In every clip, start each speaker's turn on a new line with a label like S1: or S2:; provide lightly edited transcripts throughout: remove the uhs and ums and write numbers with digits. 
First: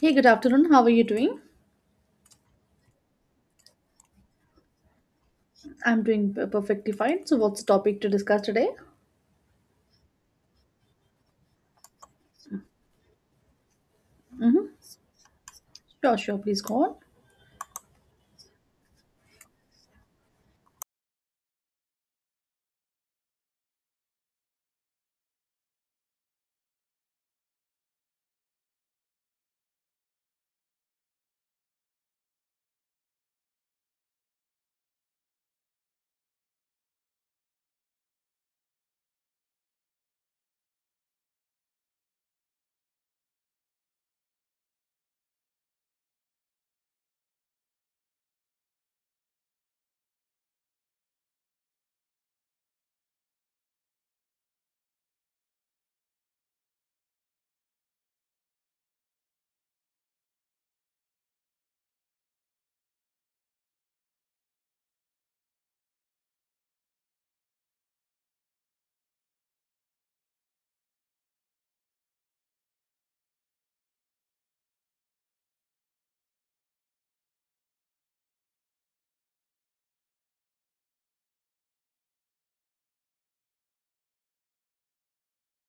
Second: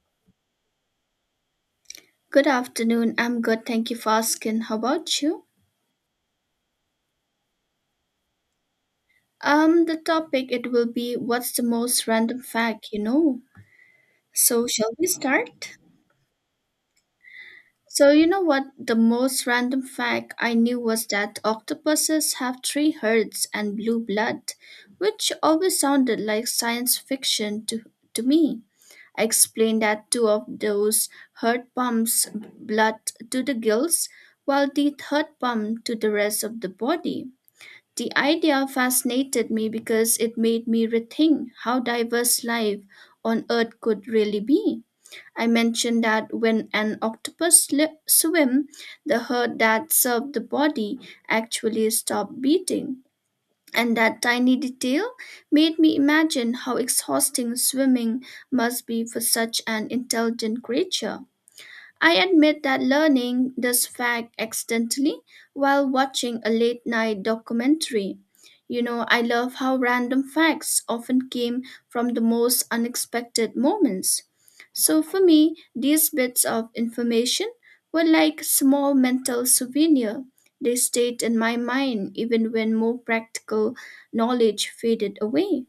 S1: Hey, good afternoon. How are you doing?
S2: Good afternoon. I'm good. Thank you for asking. How about you?
S1: I'm doing perfectly fine. So, what's the topic to discuss today?
S2: The topic it will be what's the most random fact you know?
S1: Mm-hmm.
S2: So shall we start?
S1: Sure. Please go on.
S2: So you know what the most random fact I knew was that octopuses have three hearts and blue blood, which always sounded like science fiction to me. I explained that two of those heart pumps blood to the gills, while the third pump to the rest of the body. The idea fascinated me because it made me rethink how diverse life on Earth could really be. I mentioned that when an octopus swim, the heart that served the body actually stopped beating. And that tiny detail made me imagine how exhausting swimming must be for such an intelligent creature. I admit that learning this fact accidentally while watching a late night documentary. I love how random facts often came from the most unexpected moments. So for me, these bits of information were like small mental souvenir. They stayed in my mind even when more practical knowledge faded away.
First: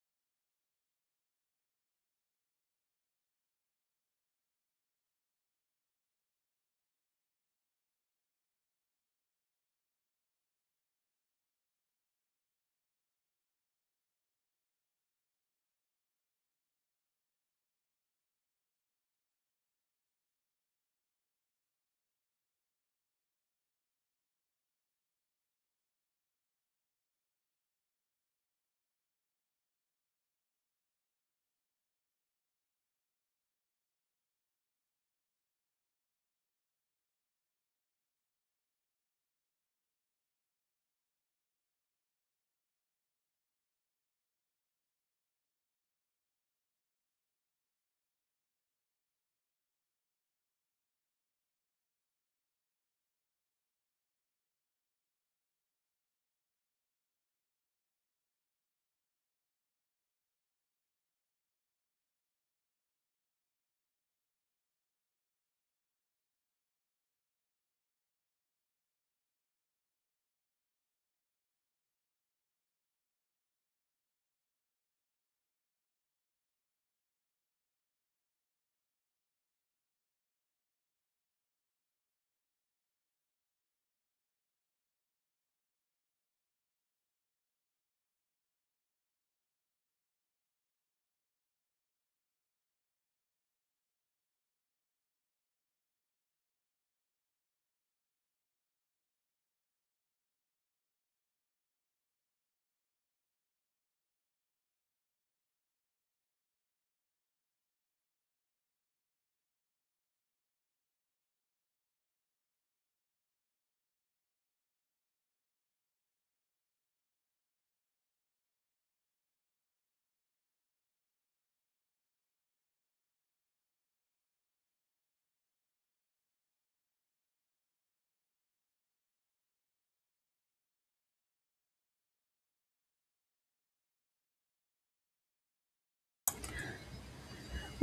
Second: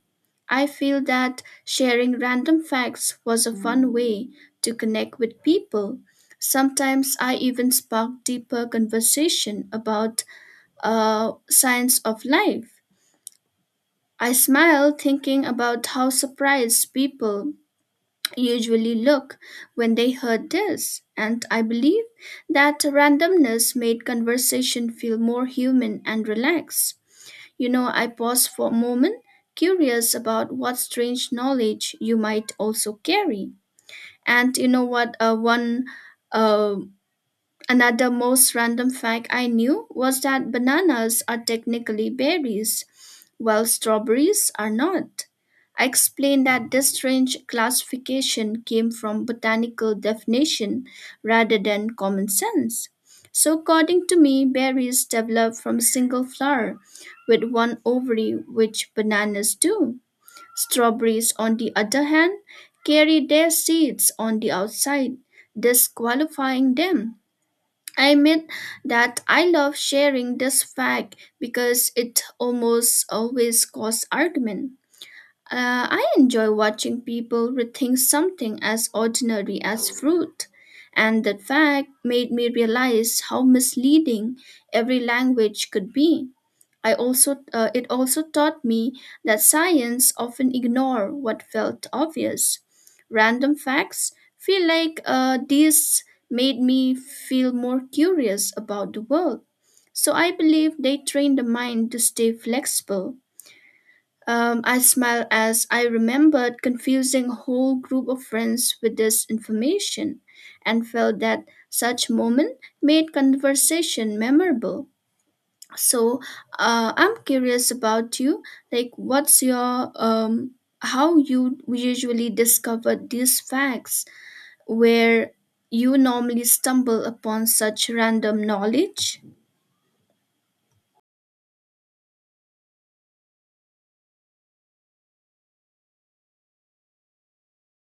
S2: I feel that sharing random facts was a fun way to connect with people. Sometimes I even spark deeper conversation about science of life. I smile thinking about how surprised people usually look when they heard this, and I believe that randomness made conversation feel more human and relaxed. I pause for a moment, curious about what strange knowledge you might also carry. And you know what? One. Uh, Another most random fact I knew was that bananas are technically berries, while strawberries are not. I explained that this strange classification came from botanical definition rather than common sense. So, according to me, berries develop from a single flower with one ovary, which bananas do. Strawberries, on the other hand, carry their seeds on the outside, disqualifying them. I admit that I love sharing this fact because it almost always causes argument. I enjoy watching people rethink something as ordinary as fruit, and that fact made me realize how misleading every language could be. I also it also taught me that science often ignore what felt obvious. Random facts feel like these made me feel more curious about the world. So I believe they train the mind to stay flexible. I smiled as I remembered confusing a whole group of friends with this information and felt that such moment made conversation memorable. So I'm curious about you, like what's your how you usually discover these facts, where you normally stumble upon such random knowledge.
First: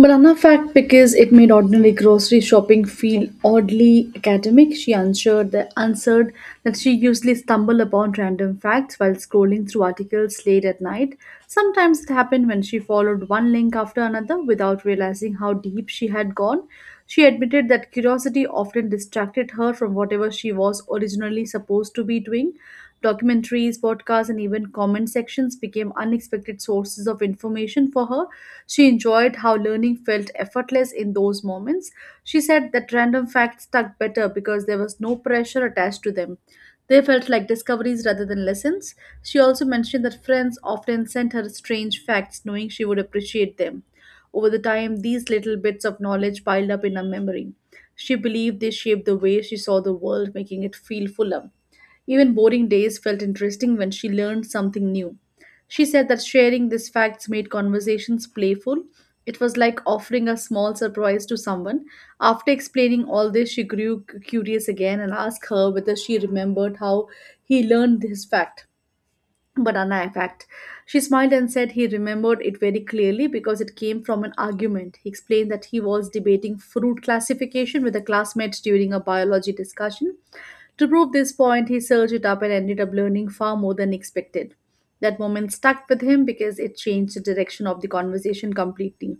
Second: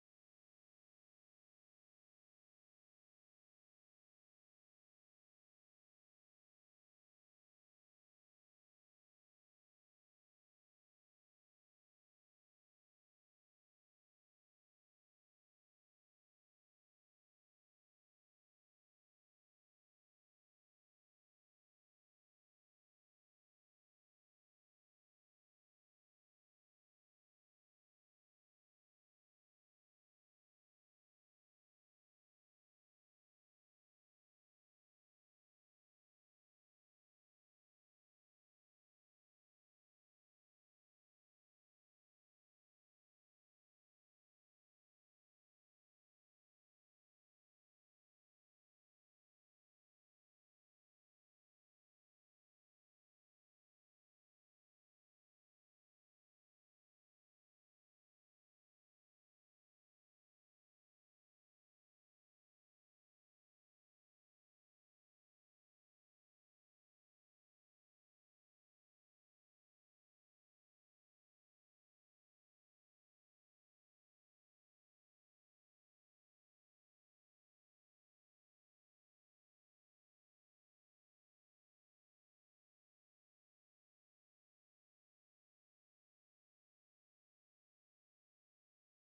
S1: Banana fact because it made ordinary grocery shopping feel oddly academic. She answered that she usually stumbled upon random facts while scrolling through articles late at night. Sometimes it happened when she followed one link after another without realizing how deep she had gone. She admitted that curiosity often distracted her from whatever she was originally supposed to be doing. Documentaries, podcasts, and even comment sections became unexpected sources of information for her. She enjoyed how learning felt effortless in those moments. She said that random facts stuck better because there was no pressure attached to them. They felt like discoveries rather than lessons. She also mentioned that friends often sent her strange facts knowing she would appreciate them. Over the time, these little bits of knowledge piled up in her memory. She believed they shaped the way she saw the world, making it feel fuller. Even boring days felt interesting when she learned something new. She said that sharing these facts made conversations playful. It was like offering a small surprise to someone. After explaining all this, she grew curious again and asked her whether she remembered how he learned this fact. But Anna, in she smiled and said he remembered it very clearly because it came from an argument. He explained that he was debating fruit classification with a classmate during a biology discussion. To prove this point, he searched it up and ended up learning far more than expected. That moment stuck with him because it changed the direction of the conversation completely.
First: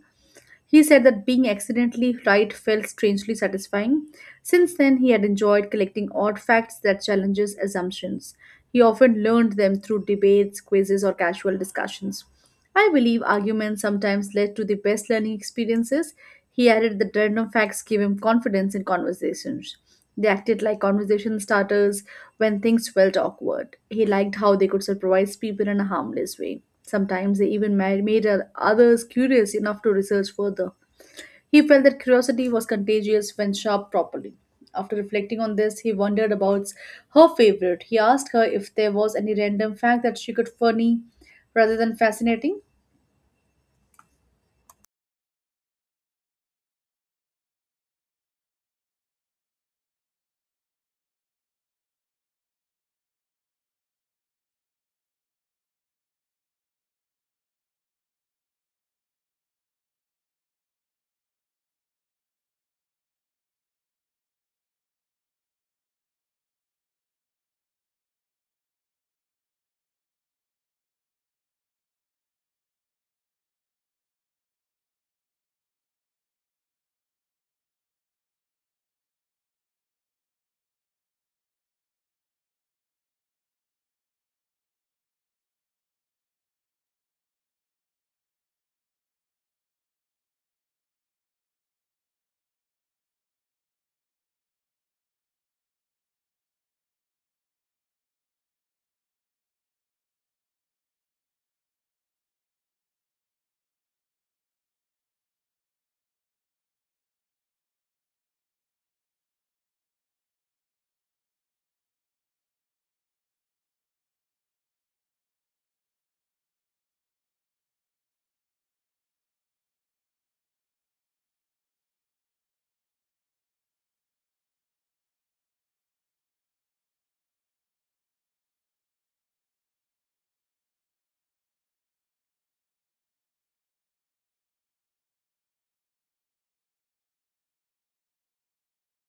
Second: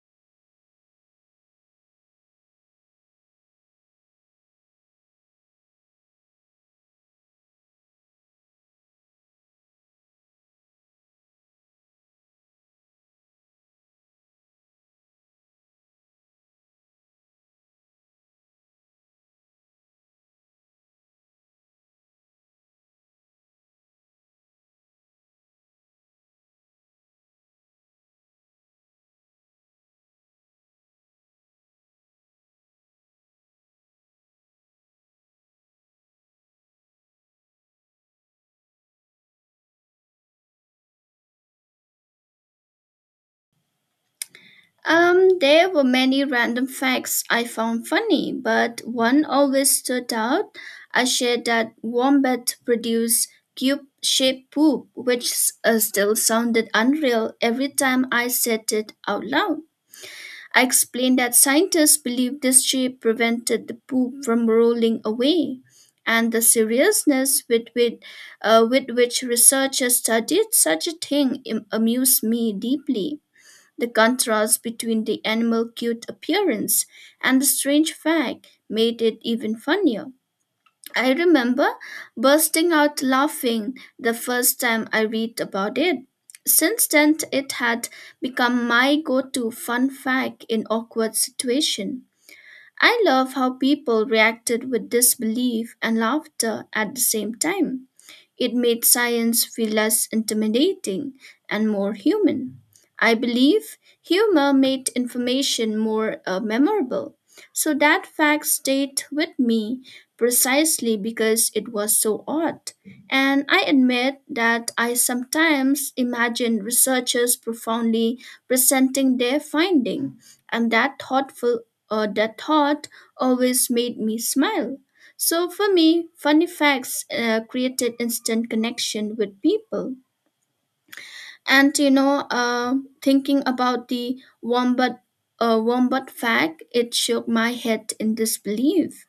S1: He said that being accidentally right felt strangely satisfying. Since then, he had enjoyed collecting odd facts that challenges assumptions. He often learned them through debates, quizzes, or casual discussions. I believe arguments sometimes led to the best learning experiences. He added that random facts gave him confidence in conversations. They acted like conversation starters when things felt awkward. He liked how they could surprise people in a harmless way. Sometimes they even made others curious enough to research further. He felt that curiosity was contagious when sharp properly. After reflecting on this, he wondered about her favorite. He asked her if there was any random fact that she could funny rather than fascinating.
S2: There were many random facts I found funny, but one always stood out. I shared that wombat produce cube shaped poop, which still sounded unreal every time I said it out loud. I explained that scientists believe this shape prevented the poop from rolling away, and the seriousness with which researchers studied such a thing amused me deeply. The contrast between the animal cute appearance and the strange fact made it even funnier. I remember bursting out laughing the first time I read about it. Since then, it had become my go to fun fact in awkward situation. I love how people reacted with disbelief and laughter at the same time. It made science feel less intimidating and more human. I believe humor made information more memorable. So that fact stayed with me precisely because it was so odd. And I admit that I sometimes imagine researchers profoundly presenting their finding, and that thought always made me smile. So for me, funny facts created instant connection with people. And you know, uh, Thinking about the wombat fact, it shook my head in disbelief.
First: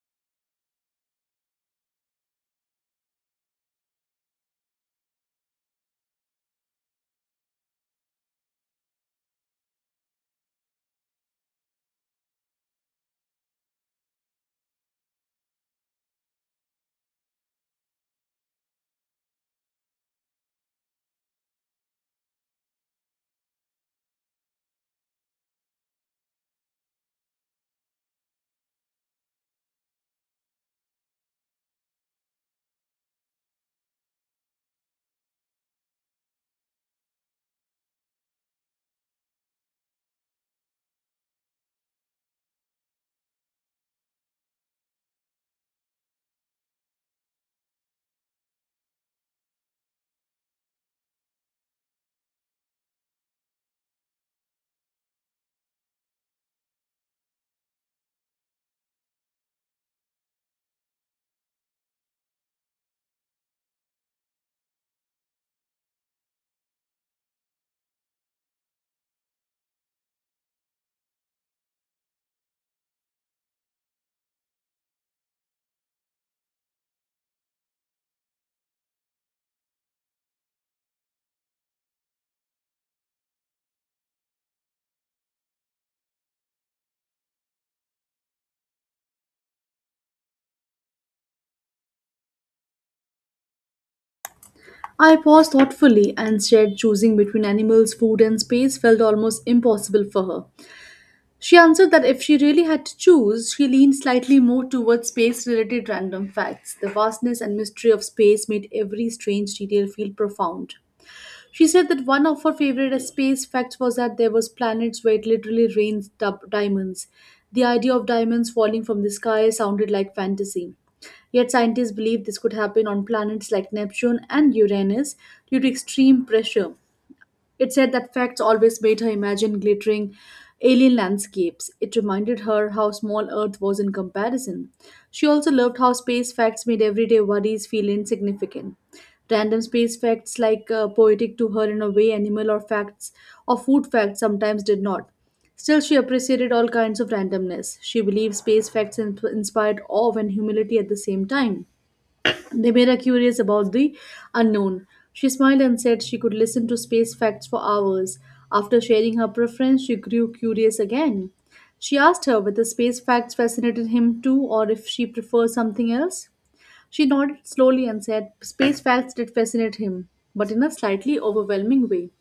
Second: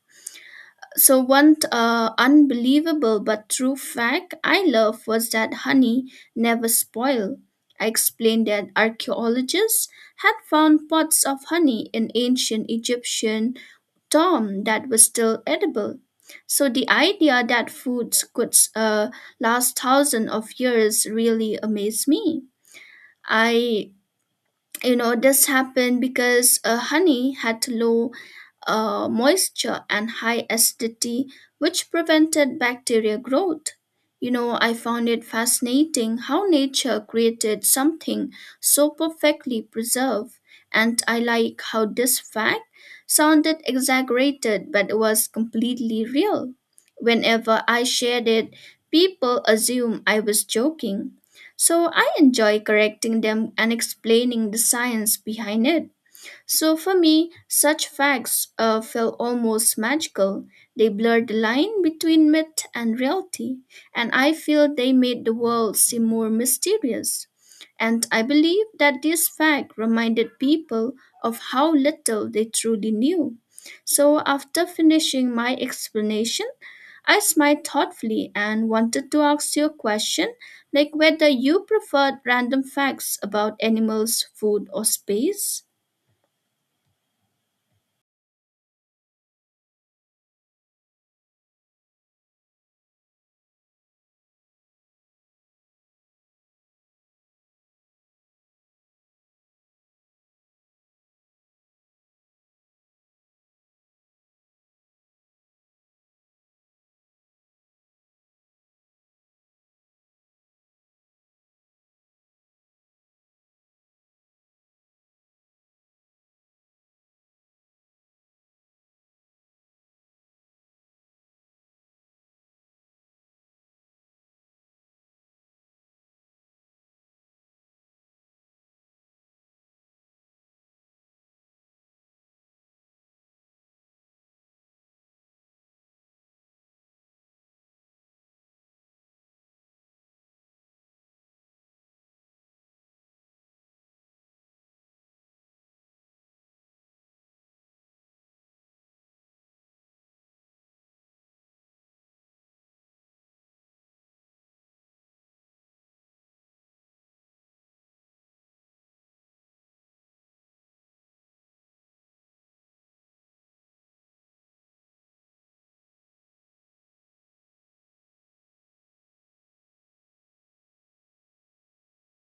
S2: So one unbelievable but true fact I love was that honey never spoil. I explained that archaeologists had found pots of honey in ancient Egyptian Tom that was still edible. So the idea that foods could last thousands of years really amazed me. I, this happened because honey had low moisture and high acidity, which prevented bacteria growth. I found it fascinating how nature created something so perfectly preserved, and I like how this fact sounded exaggerated but was completely real. Whenever I shared it, people assume I was joking. So I enjoy correcting them and explaining the science behind it. So for me, such facts feel almost magical. They blurred the line between myth and reality, and I feel they made the world seem more mysterious. And I believe that this fact reminded people of how little they truly knew. So after finishing my explanation, I smiled thoughtfully and wanted to ask you a question, like whether you preferred random facts about animals, food, or space.
S1: I paused thoughtfully and said choosing between animals, food, and space felt almost impossible for her. She answered that if she really had to choose, she leaned slightly more towards space related random facts. The vastness and mystery of space made every strange detail feel profound. She said that one of her favorite space facts was that there was planets where it literally rains diamonds. The idea of diamonds falling from the sky sounded like fantasy. Yet scientists believe this could happen on planets like Neptune and Uranus due to extreme pressure. It said that facts always made her imagine glittering alien landscapes. It reminded her how small Earth was in comparison. She also loved how space facts made everyday worries feel insignificant. Random space facts, like poetic to her in a way, animal or facts or food facts sometimes did not. Still, she appreciated all kinds of randomness. She believed space facts inspired awe and humility at the same time. They made her curious about the unknown. She smiled and said she could listen to space facts for hours. After sharing her preference, she grew curious again. She asked her whether space facts fascinated him too or if she preferred something else. She nodded slowly and said space facts did fascinate him, but in a slightly overwhelming way.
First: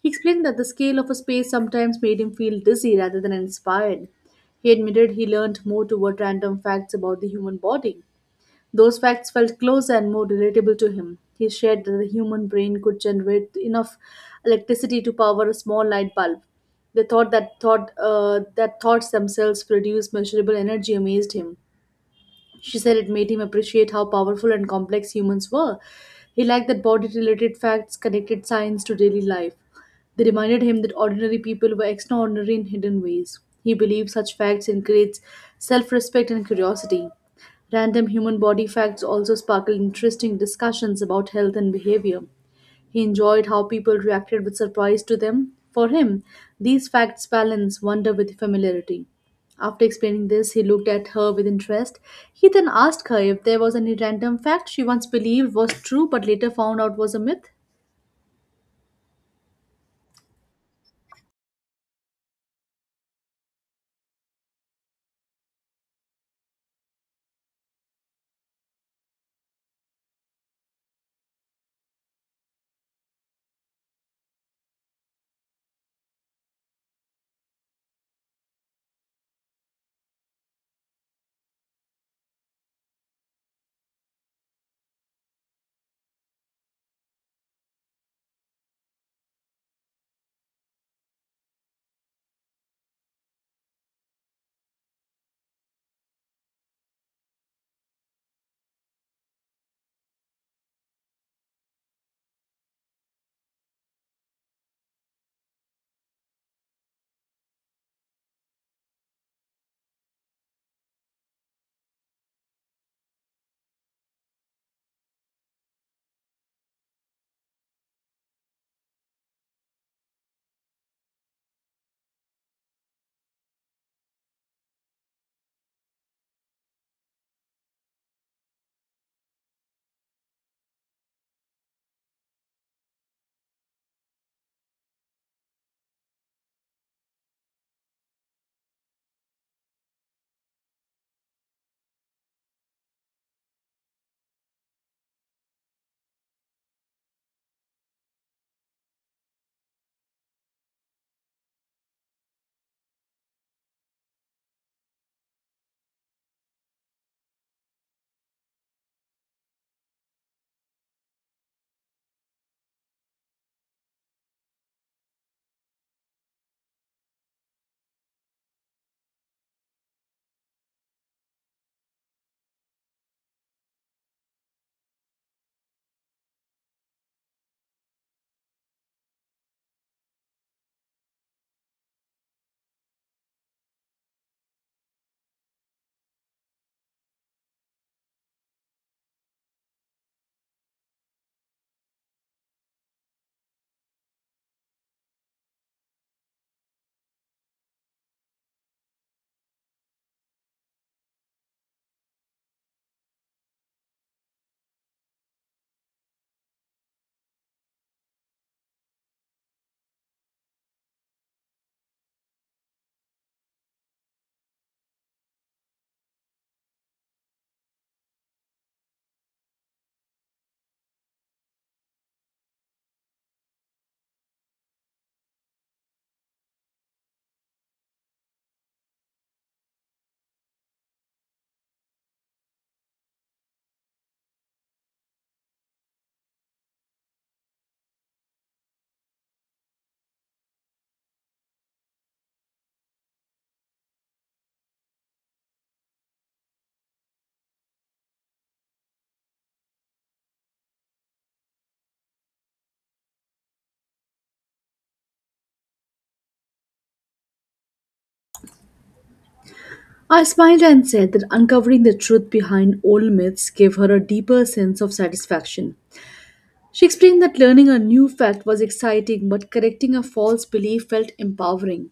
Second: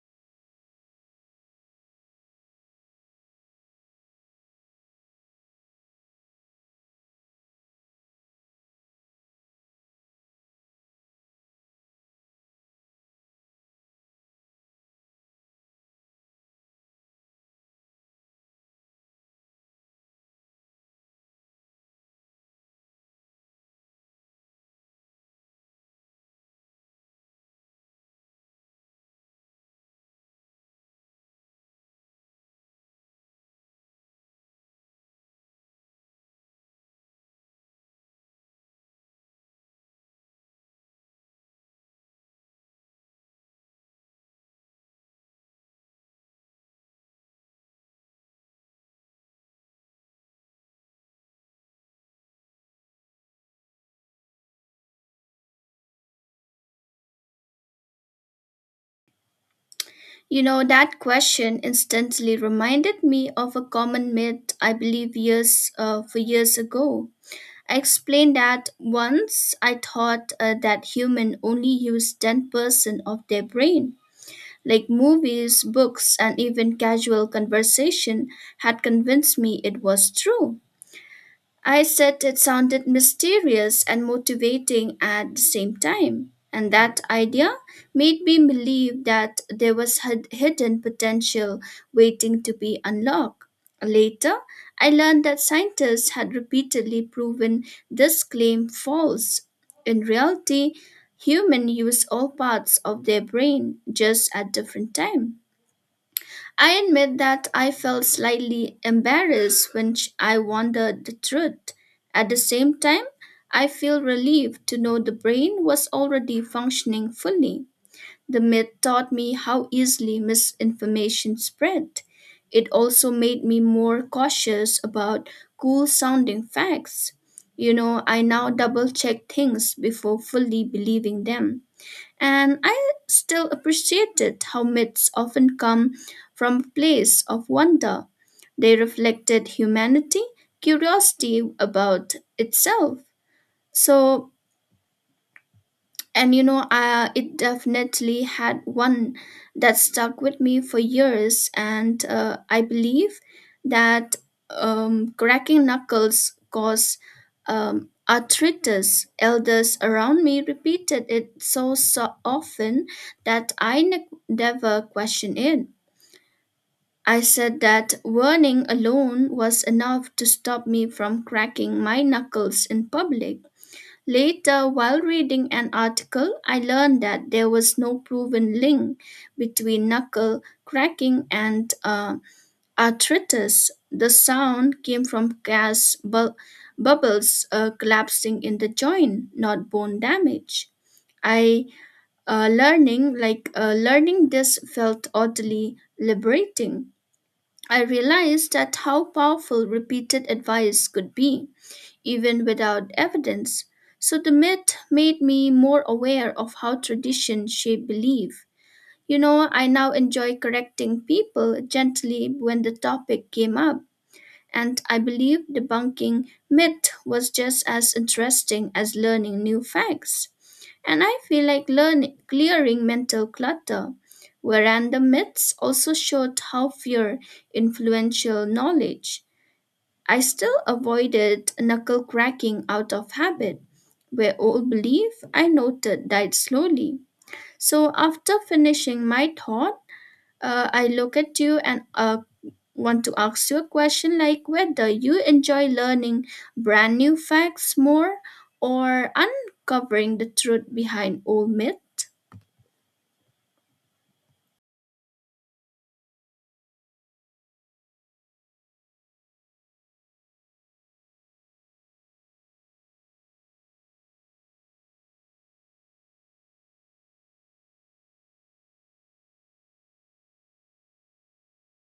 S1: He explained that the scale of a space sometimes made him feel dizzy rather than inspired. He admitted he learned more toward random facts about the human body. Those facts felt closer and more relatable to him. He shared that the human brain could generate enough electricity to power a small light bulb. The thoughts themselves produce measurable energy amazed him. She said it made him appreciate how powerful and complex humans were. He liked that body related facts connected science to daily life. They reminded him that ordinary people were extraordinary in hidden ways. He believed such facts encourage self respect and curiosity. Random human body facts also sparkled interesting discussions about health and behavior. He enjoyed how people reacted with surprise to them. For him, these facts balance wonder with familiarity. After explaining this, he looked at her with interest. He then asked her if there was any random fact she once believed was true but later found out was a myth.
S2: That question instantly reminded me of a common myth I believe years for years ago. I explained that once I thought that human only use 10% of their brain. Like movies, books, and even casual conversation had convinced me it was true. I said it sounded mysterious and motivating at the same time, and that idea made me believe that there was hidden potential waiting to be unlocked. Later, I learned that scientists had repeatedly proven this claim false. In reality, humans use all parts of their brain just at different times. I admit that I felt slightly embarrassed when I wondered the truth. At the same time, I feel relieved to know the brain was already functioning fully. The myth taught me how easily misinformation spread. It also made me more cautious about cool sounding facts. I now double check things before fully believing them. And I still appreciated how myths often come from a place of wonder. They reflected humanity, curiosity about itself. So and you know, I, it definitely had one that stuck with me for years. And I believe that cracking knuckles cause arthritis. Elders around me repeated it so, so often that I never questioned it. I said that warning alone was enough to stop me from cracking my knuckles in public. Later, while reading an article, I learned that there was no proven link between knuckle cracking and arthritis. The sound came from gas bubbles collapsing in the joint, not bone damage. I learning like learning this felt oddly liberating. I realized that how powerful repeated advice could be even without evidence. So the myth made me more aware of how tradition shape belief. I now enjoy correcting people gently when the topic came up, and I believe debunking myth was just as interesting as learning new facts. And I feel like learning clearing mental clutter. Whereas the myths also showed how fear influential knowledge I still avoided knuckle cracking out of habit, where old belief I noted died slowly. So after finishing my thought, I look at you and want to ask you a question, like whether you enjoy learning brand new facts more or uncovering the truth behind old myths.
S1: I smiled and said that uncovering the truth behind old myths gave her a deeper sense of satisfaction. She explained that learning a new fact was exciting, but correcting a false belief felt empowering.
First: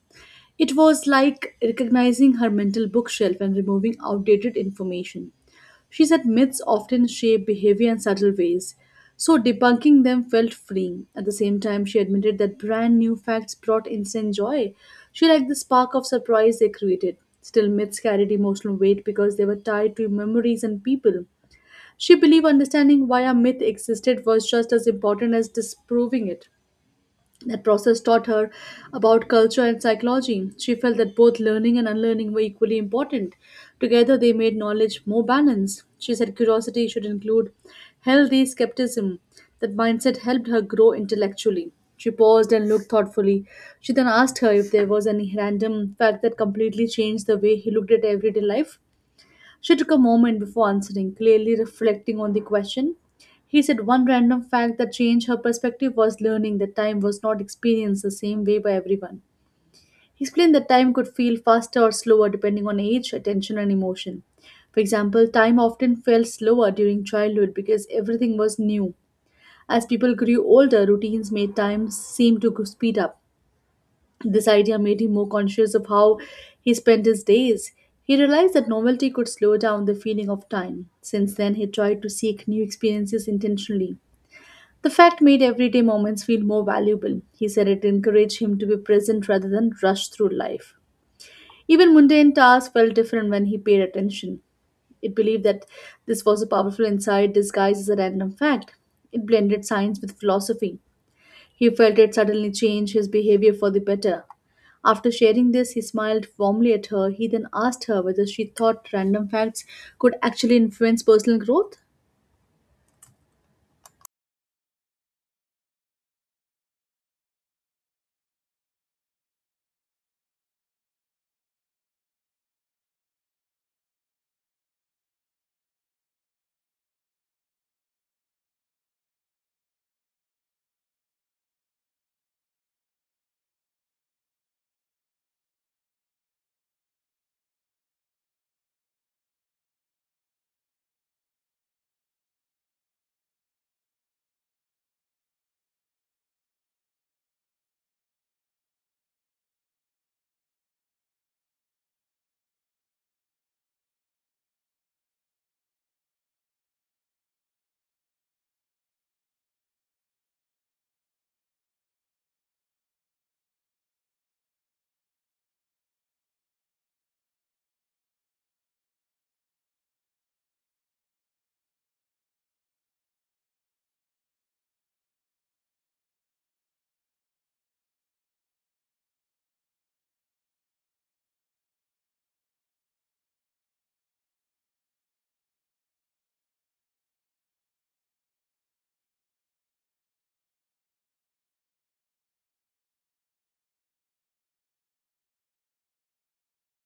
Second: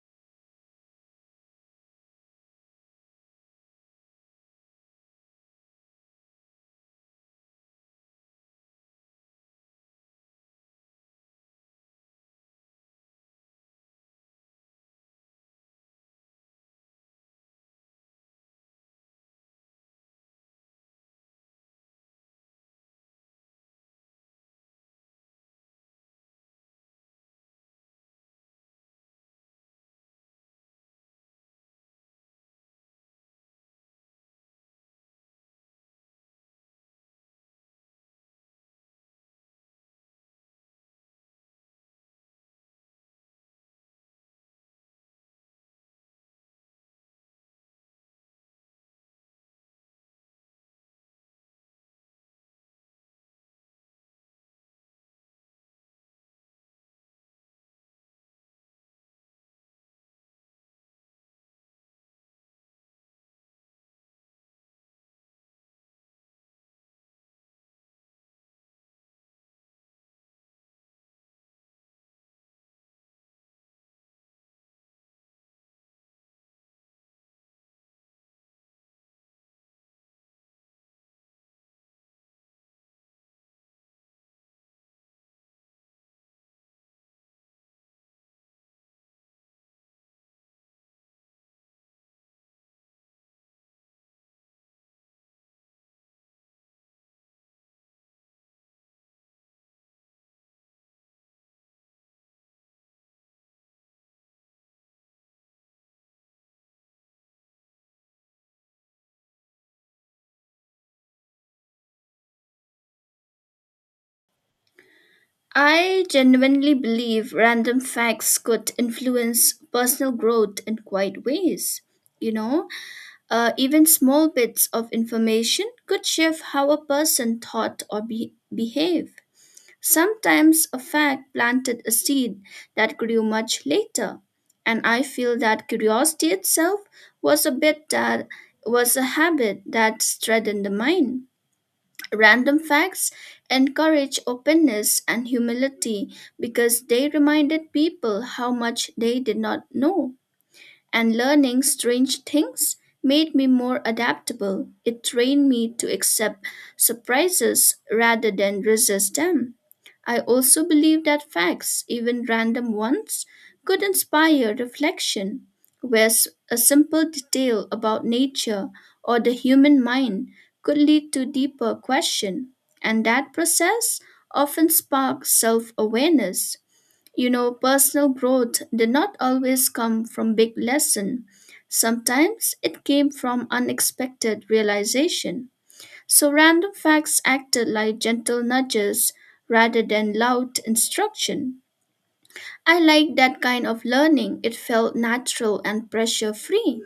S1: It was like recognizing her mental bookshelf and removing outdated information. She said myths often shape behavior in subtle ways, so debunking them felt freeing. At the same time, she admitted that brand new facts brought instant joy. She liked the spark of surprise they created. Still, myths carried emotional weight because they were tied to memories and people. She believed understanding why a myth existed was just as important as disproving it. That process taught her about culture and psychology. She felt that both learning and unlearning were equally important. Together, they made knowledge more balanced. She said curiosity should include healthy skepticism. That mindset helped her grow intellectually. She paused and looked thoughtfully. She then asked her if there was any random fact that completely changed the way he looked at everyday life. She took a moment before answering, clearly reflecting on the question. He said one random fact that changed her perspective was learning that time was not experienced the same way by everyone. He explained that time could feel faster or slower depending on age, attention, and emotion. For example, time often felt slower during childhood because everything was new. As people grew older, routines made time seem to speed up. This idea made him more conscious of how he spent his days. He realized that novelty could slow down the feeling of time. Since then, he tried to seek new experiences intentionally. The fact made everyday moments feel more valuable. He said it encouraged him to be present rather than rush through life. Even mundane tasks felt different when he paid attention. It believed that this was a powerful insight disguised as a random fact. It blended science with philosophy. He felt it suddenly change his behavior for the better. After sharing this, he smiled warmly at her. He then asked her whether she thought random facts could actually influence personal growth.
S2: I genuinely believe random facts could influence personal growth in quite ways. You know, Even small bits of information could shift how a person thought or behaved. Sometimes a fact planted a seed that grew much later, and I feel that curiosity itself was a bit that was a habit that strengthened the mind. Random facts encourage openness and humility because they reminded people how much they did not know, and learning strange things made me more adaptable. It trained me to accept surprises rather than resist them. I also believe that facts, even random ones, could inspire reflection, where a simple detail about nature or the human mind could lead to deeper question, and that process often sparks self-awareness. Personal growth did not always come from big lesson. Sometimes it came from unexpected realization. So random facts acted like gentle nudges rather than loud instruction. I liked that kind of learning. It felt natural and pressure free.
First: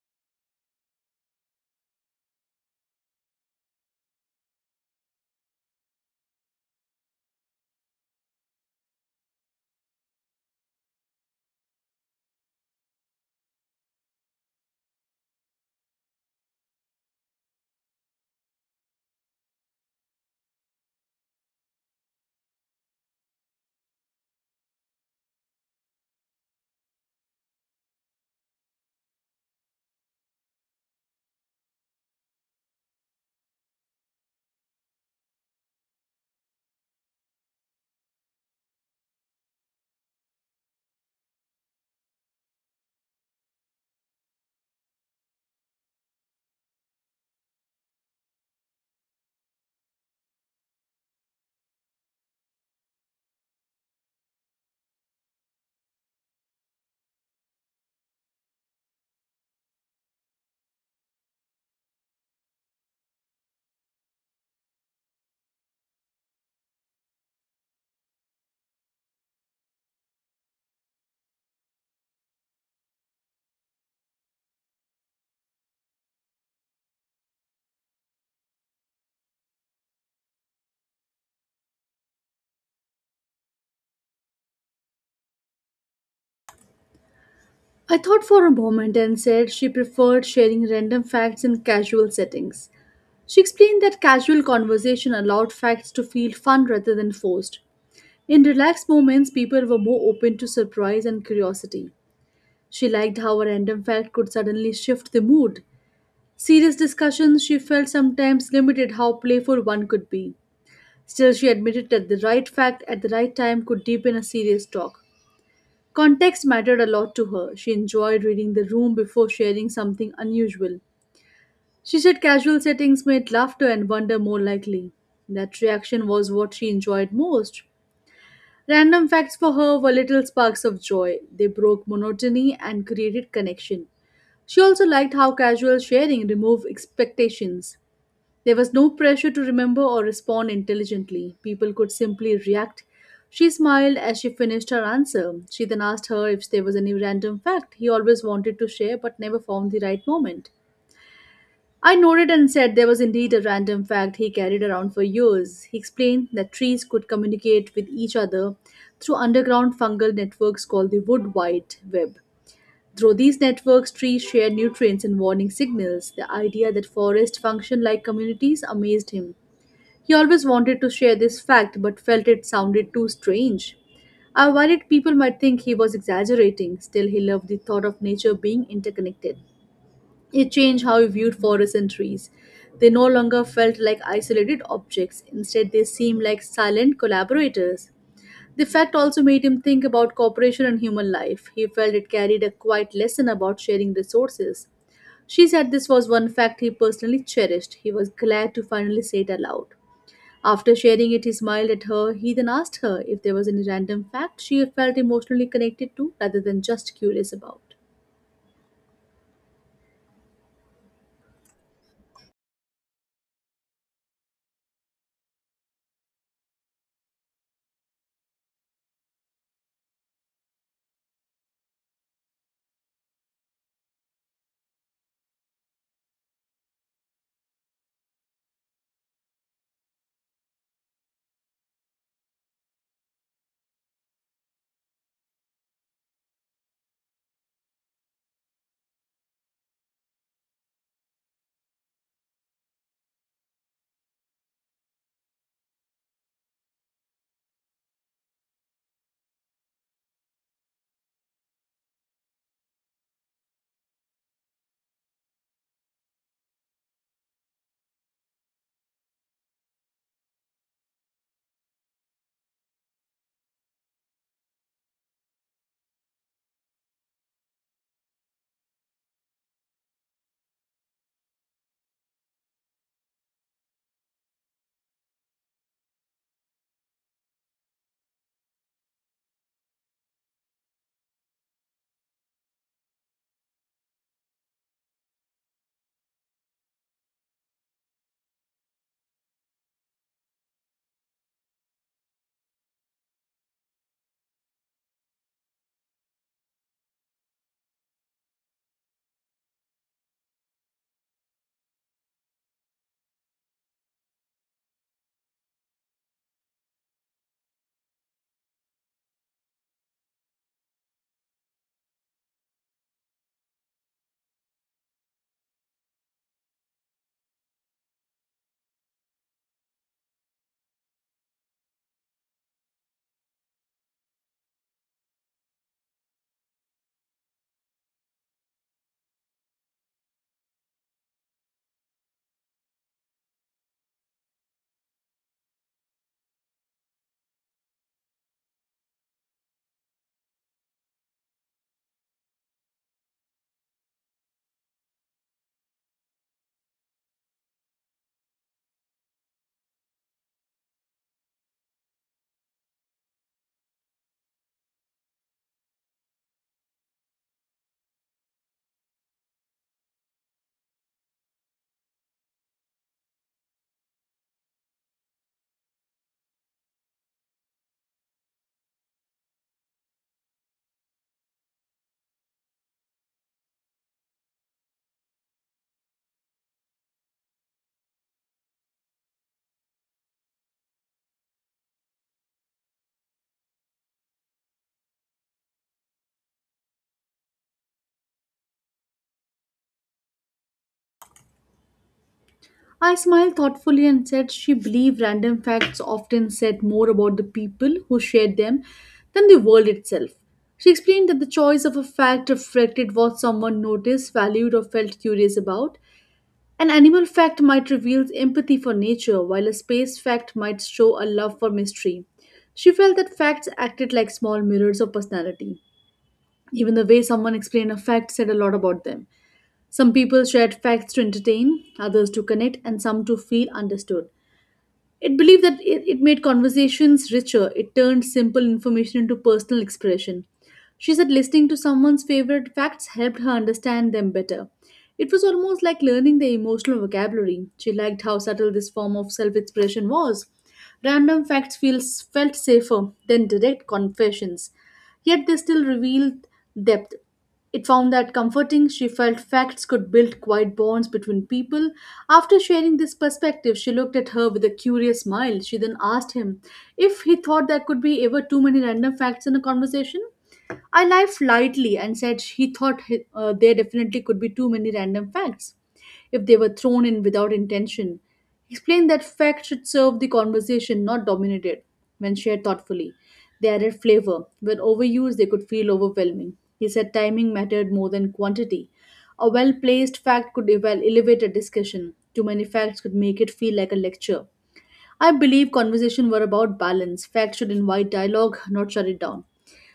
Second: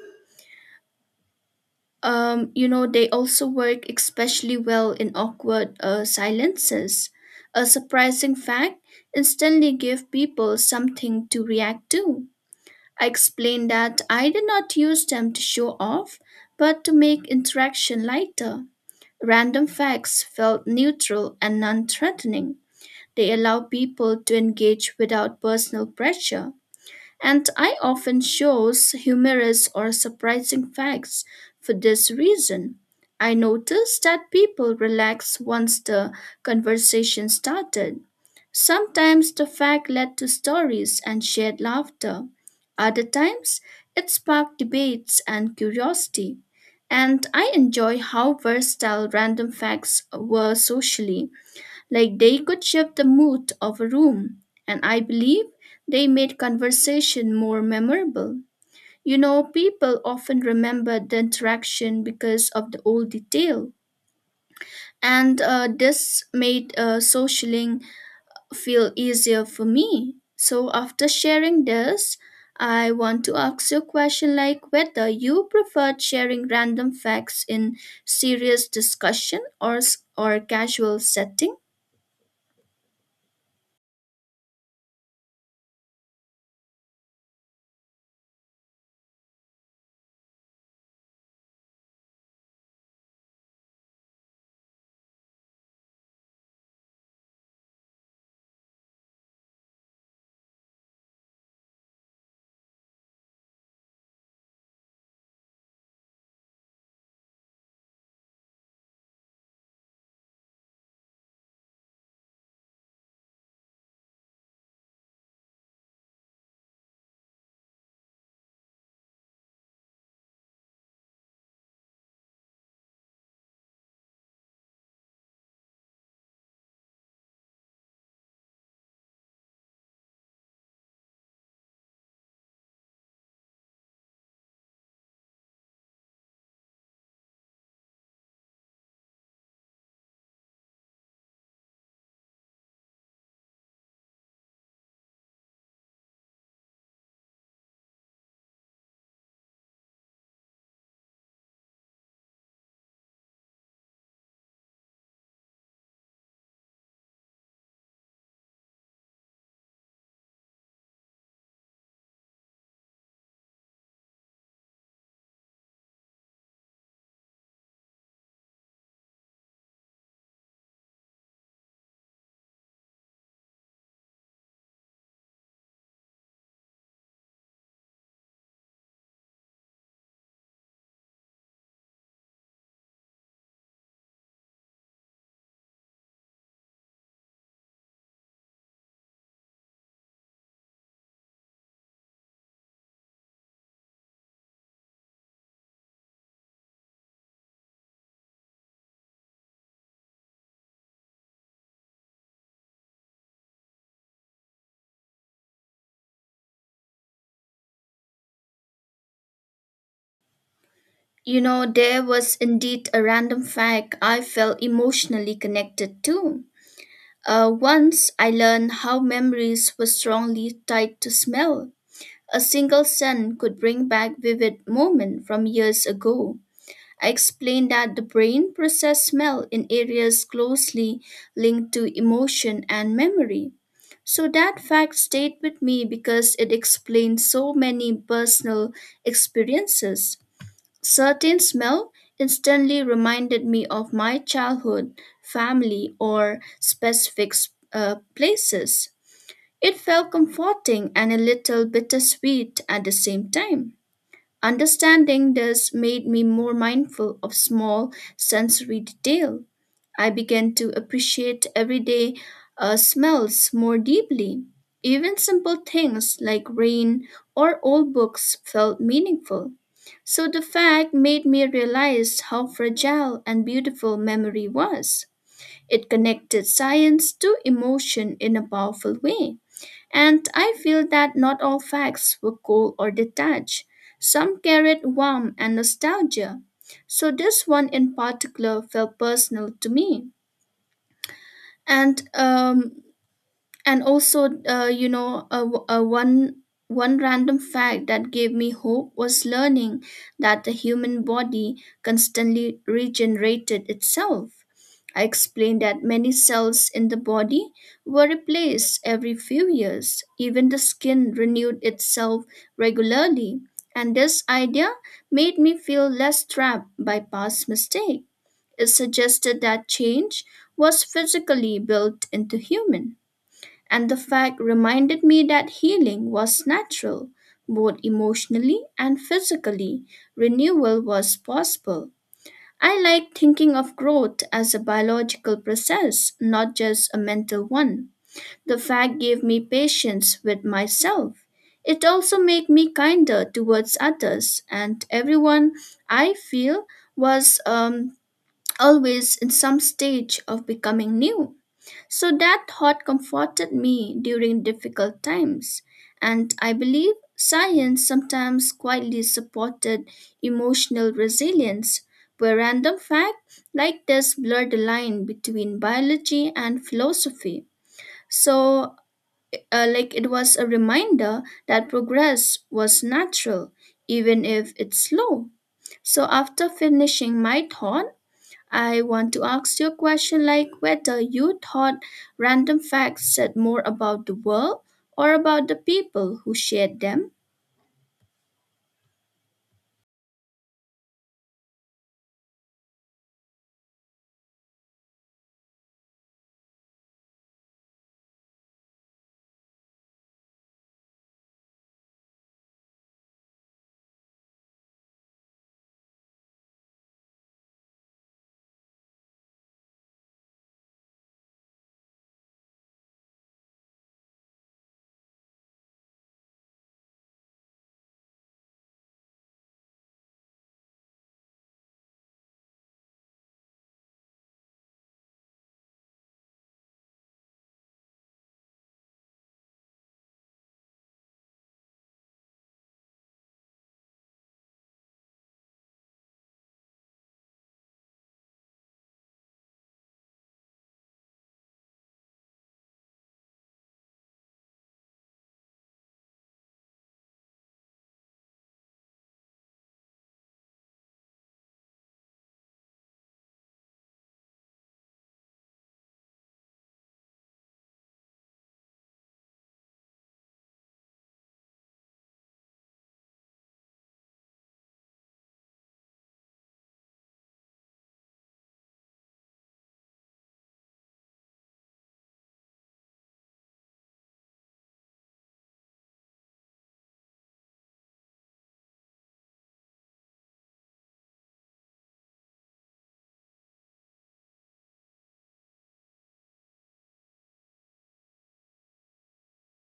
S2: They also work especially well in awkward silences. A surprising fact instantly gave people something to react to. I explained that I did not use them to show off, but to make interaction lighter. Random facts felt neutral and non threatening. They allow people to engage without personal pressure, and I often chose humorous or surprising facts for this reason. I noticed that people relaxed once the conversation started. Sometimes the fact led to stories and shared laughter. Other times, it sparked debates and curiosity. And I enjoy how versatile random facts were socially. Like they could shift the mood of a room, and I believe they made conversation more memorable. People often remember the interaction because of the old detail, and this made socialing feel easier for me. So after sharing this, I want to ask you a question like whether you preferred sharing random facts in serious discussion or or casual setting.
S1: I thought for a moment and said she preferred sharing random facts in casual settings. She explained that casual conversation allowed facts to feel fun rather than forced. In relaxed moments, people were more open to surprise and curiosity. She liked how a random fact could suddenly shift the mood. Serious discussions, she felt sometimes limited how playful one could be. Still, she admitted that the right fact at the right time could deepen a serious talk. Context mattered a lot to her. She enjoyed reading the room before sharing something unusual. She said casual settings made laughter and wonder more likely. That reaction was what she enjoyed most. Random facts for her were little sparks of joy. They broke monotony and created connection. She also liked how casual sharing removed expectations. There was no pressure to remember or respond intelligently. People could simply react. She smiled as she finished her answer. She then asked her if there was any random fact he always wanted to share but never found the right moment. I nodded and said there was indeed a random fact he carried around for years. He explained that trees could communicate with each other through underground fungal networks called the wood white web. Through these networks, trees share nutrients and warning signals. The idea that forests function like communities amazed him. He always wanted to share this fact but felt it sounded too strange. I worried people might think he was exaggerating, still, he loved the thought of nature being interconnected. It changed how he viewed forests and trees. They no longer felt like isolated objects, instead, they seemed like silent collaborators. The fact also made him think about cooperation and human life. He felt it carried a quiet lesson about sharing resources. She said this was one fact he personally cherished. He was glad to finally say it aloud. After sharing it, he smiled at her. He then asked her if there was any random fact she felt emotionally connected to rather than just curious about.
S2: You know, there was indeed a random fact I felt emotionally connected to. Once I learned how memories were strongly tied to smell. A single scent could bring back vivid moments from years ago. I explained that the brain processes smell in areas closely linked to emotion and memory. So that fact stayed with me because it explained so many personal experiences. Certain smell instantly reminded me of my childhood, family, or specific places. It felt comforting and a little bittersweet at the same time. Understanding this made me more mindful of small sensory detail. I began to appreciate everyday smells more deeply. Even simple things like rain or old books felt meaningful. So the fact made me realize how fragile and beautiful memory was. It connected science to emotion in a powerful way. And I feel that not all facts were cold or detached. Some carried warmth and nostalgia. So this one in particular felt personal to me. And um, and also you know a one one random fact that gave me hope was learning that the human body constantly regenerated itself. I explained that many cells in the body were replaced every few years. Even the skin renewed itself regularly, and this idea made me feel less trapped by past mistakes. It suggested that change was physically built into human, and the fact reminded me that healing was natural, both emotionally and physically. Renewal was possible. I like thinking of growth as a biological process, not just a mental one. The fact gave me patience with myself. It also made me kinder towards others, and everyone I feel was always in some stage of becoming new. So that thought comforted me during difficult times, and I believe science sometimes quietly supported emotional resilience, where random facts like this blur the line between biology and philosophy. So, it was a reminder that progress was natural, even if it's slow. So, after finishing my thought, I want to ask you a question like whether you thought random facts said more about the world or about the people who shared them.
S1: I smiled thoughtfully and said she believed random facts often said more about the people who shared them than the world itself. She explained that the choice of a fact reflected what someone noticed, valued, or felt curious about. An animal fact might reveal empathy for nature, while a space fact might show a love for mystery. She felt that facts acted like small mirrors of personality. Even the way someone explained a fact said a lot about them. Some people shared facts to entertain, others to connect, and some to feel understood. It believed that it made conversations richer, it turned simple information into personal expression. She said listening to someone's favorite facts helped her understand them better. It was almost like learning their emotional vocabulary. She liked how subtle this form of self expression was. Random facts felt safer than direct confessions, yet they still revealed depth. It found that comforting, she felt facts could build quiet bonds between people. After sharing this perspective, she looked at her with a curious smile. She then asked him if he thought there could be ever too many random facts in a conversation. I laughed lightly and said he thought there definitely could be too many random facts if they were thrown in without intention. He explained that facts should serve the conversation, not dominate it, when shared thoughtfully. They added flavor. When overused, they could feel overwhelming. He said timing mattered more than quantity. A well placed fact could elevate a discussion. Too many facts could make it feel like a lecture. I believe conversation were about balance. Facts should invite dialogue, not shut it down.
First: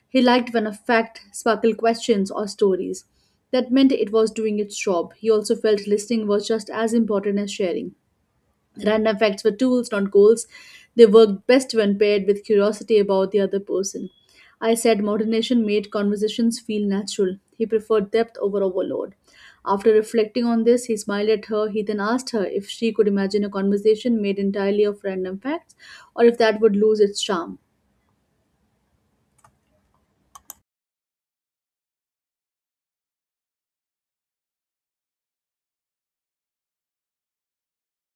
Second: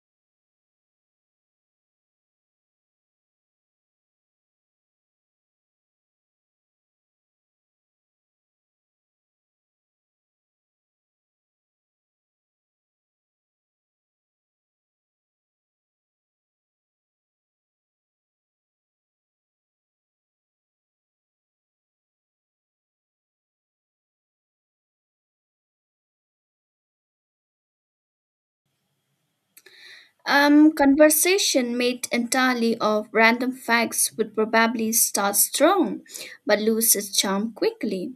S1: He liked when a fact sparkled questions or stories. That meant it was doing its job. He also felt listening was just as important as sharing. Random facts were tools, not goals. They worked best when paired with curiosity about the other person. I said modernation made conversations feel natural. He preferred depth over overload. After reflecting on this, he smiled at her. He then asked her if she could imagine a conversation made entirely of random facts or if that would lose its charm.
S2: Conversation made entirely of random facts would probably start strong but lose its charm quickly.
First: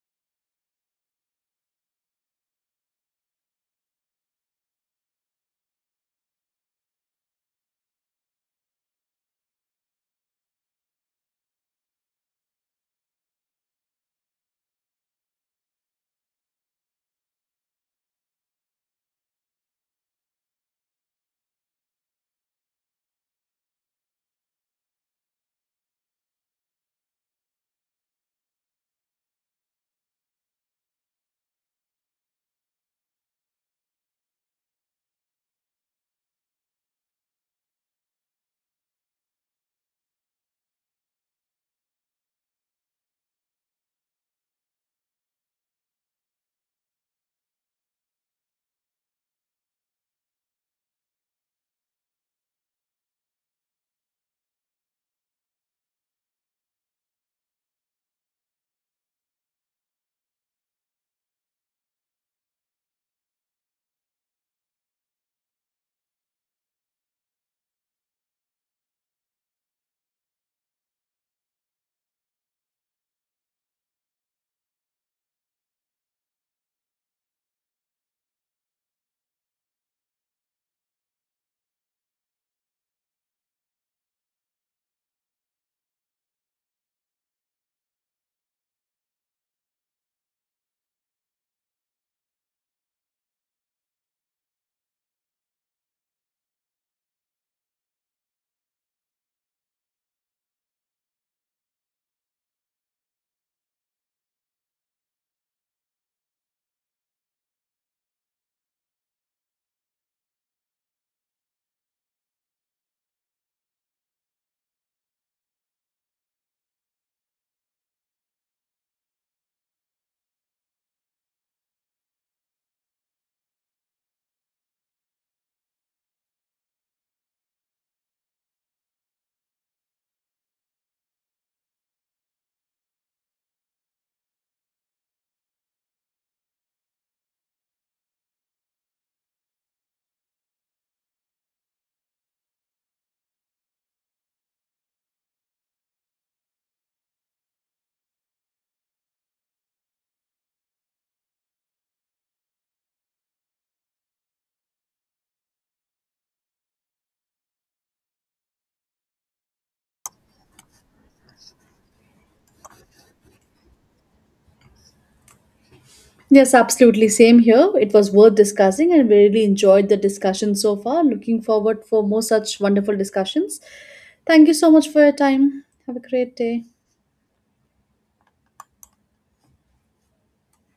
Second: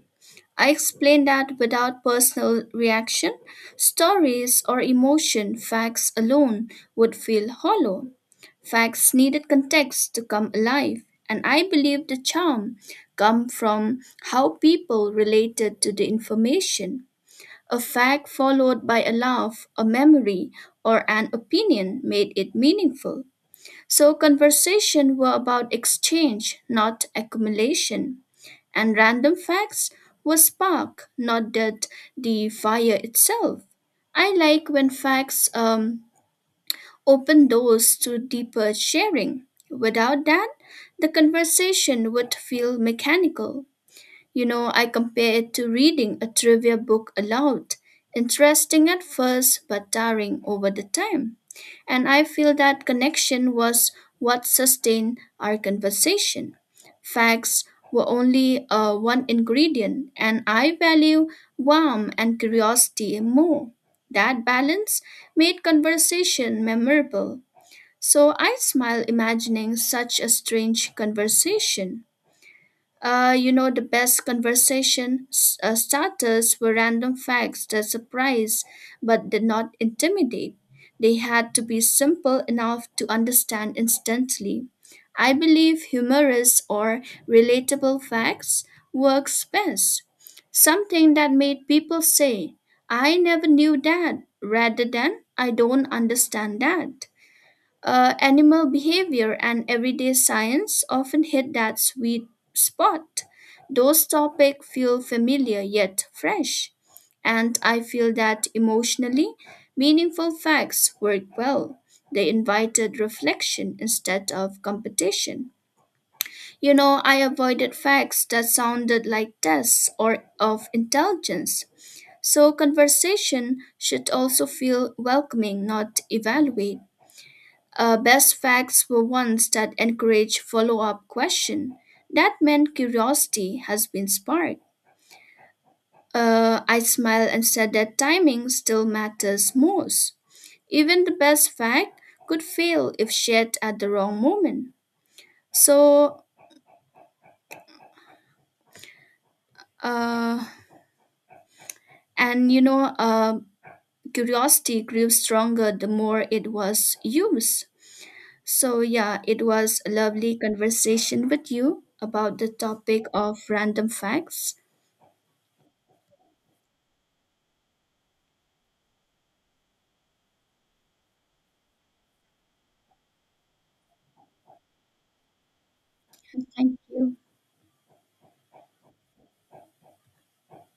S2: I explain that without personal reaction, stories or emotion, facts alone would feel hollow. Facts needed context to come alive, and I believe the charm come from how people related to the information. A fact followed by a laugh, a memory, or an opinion made it meaningful. So conversation were about exchange, not accumulation. And random facts were spark, not that the fire itself. I like when facts open doors to deeper sharing. Without that, the conversation would feel mechanical. You know, I compare it to reading a trivia book aloud. Interesting at first, but tiring over the time. And I feel that connection was what sustained our conversation. Facts were only one ingredient, and I value warmth and curiosity more. That balance made conversation memorable. So I smile imagining such a strange conversation. You know, the best conversation starters were random facts that surprised but did not intimidate. They had to be simple enough to understand instantly. I believe humorous or relatable facts works best. Something that made people say, I never knew that, rather than I don't understand that. Animal behavior and everyday science often hit that sweet spot. Those topics feel familiar yet fresh, and I feel that emotionally meaningful facts work well. They invited reflection instead of competition. You know, I avoided facts that sounded like tests or of intelligence. So, conversation should also feel welcoming, not evaluate. Best facts were ones that encouraged follow-up question. That meant curiosity has been sparked. I smiled and said that timing still matters most. Even the best fact could fail if shared at the wrong moment. So, uh, and you know, uh, curiosity grew stronger the more it was used. So, yeah, it was a lovely conversation with you about the topic of random facts.
S1: Yes, absolutely. Same here. It was worth discussing, and we really enjoyed the discussion so far. Looking forward for more such wonderful discussions. Thank you so much for your time. Have a great day.
S2: Thank you.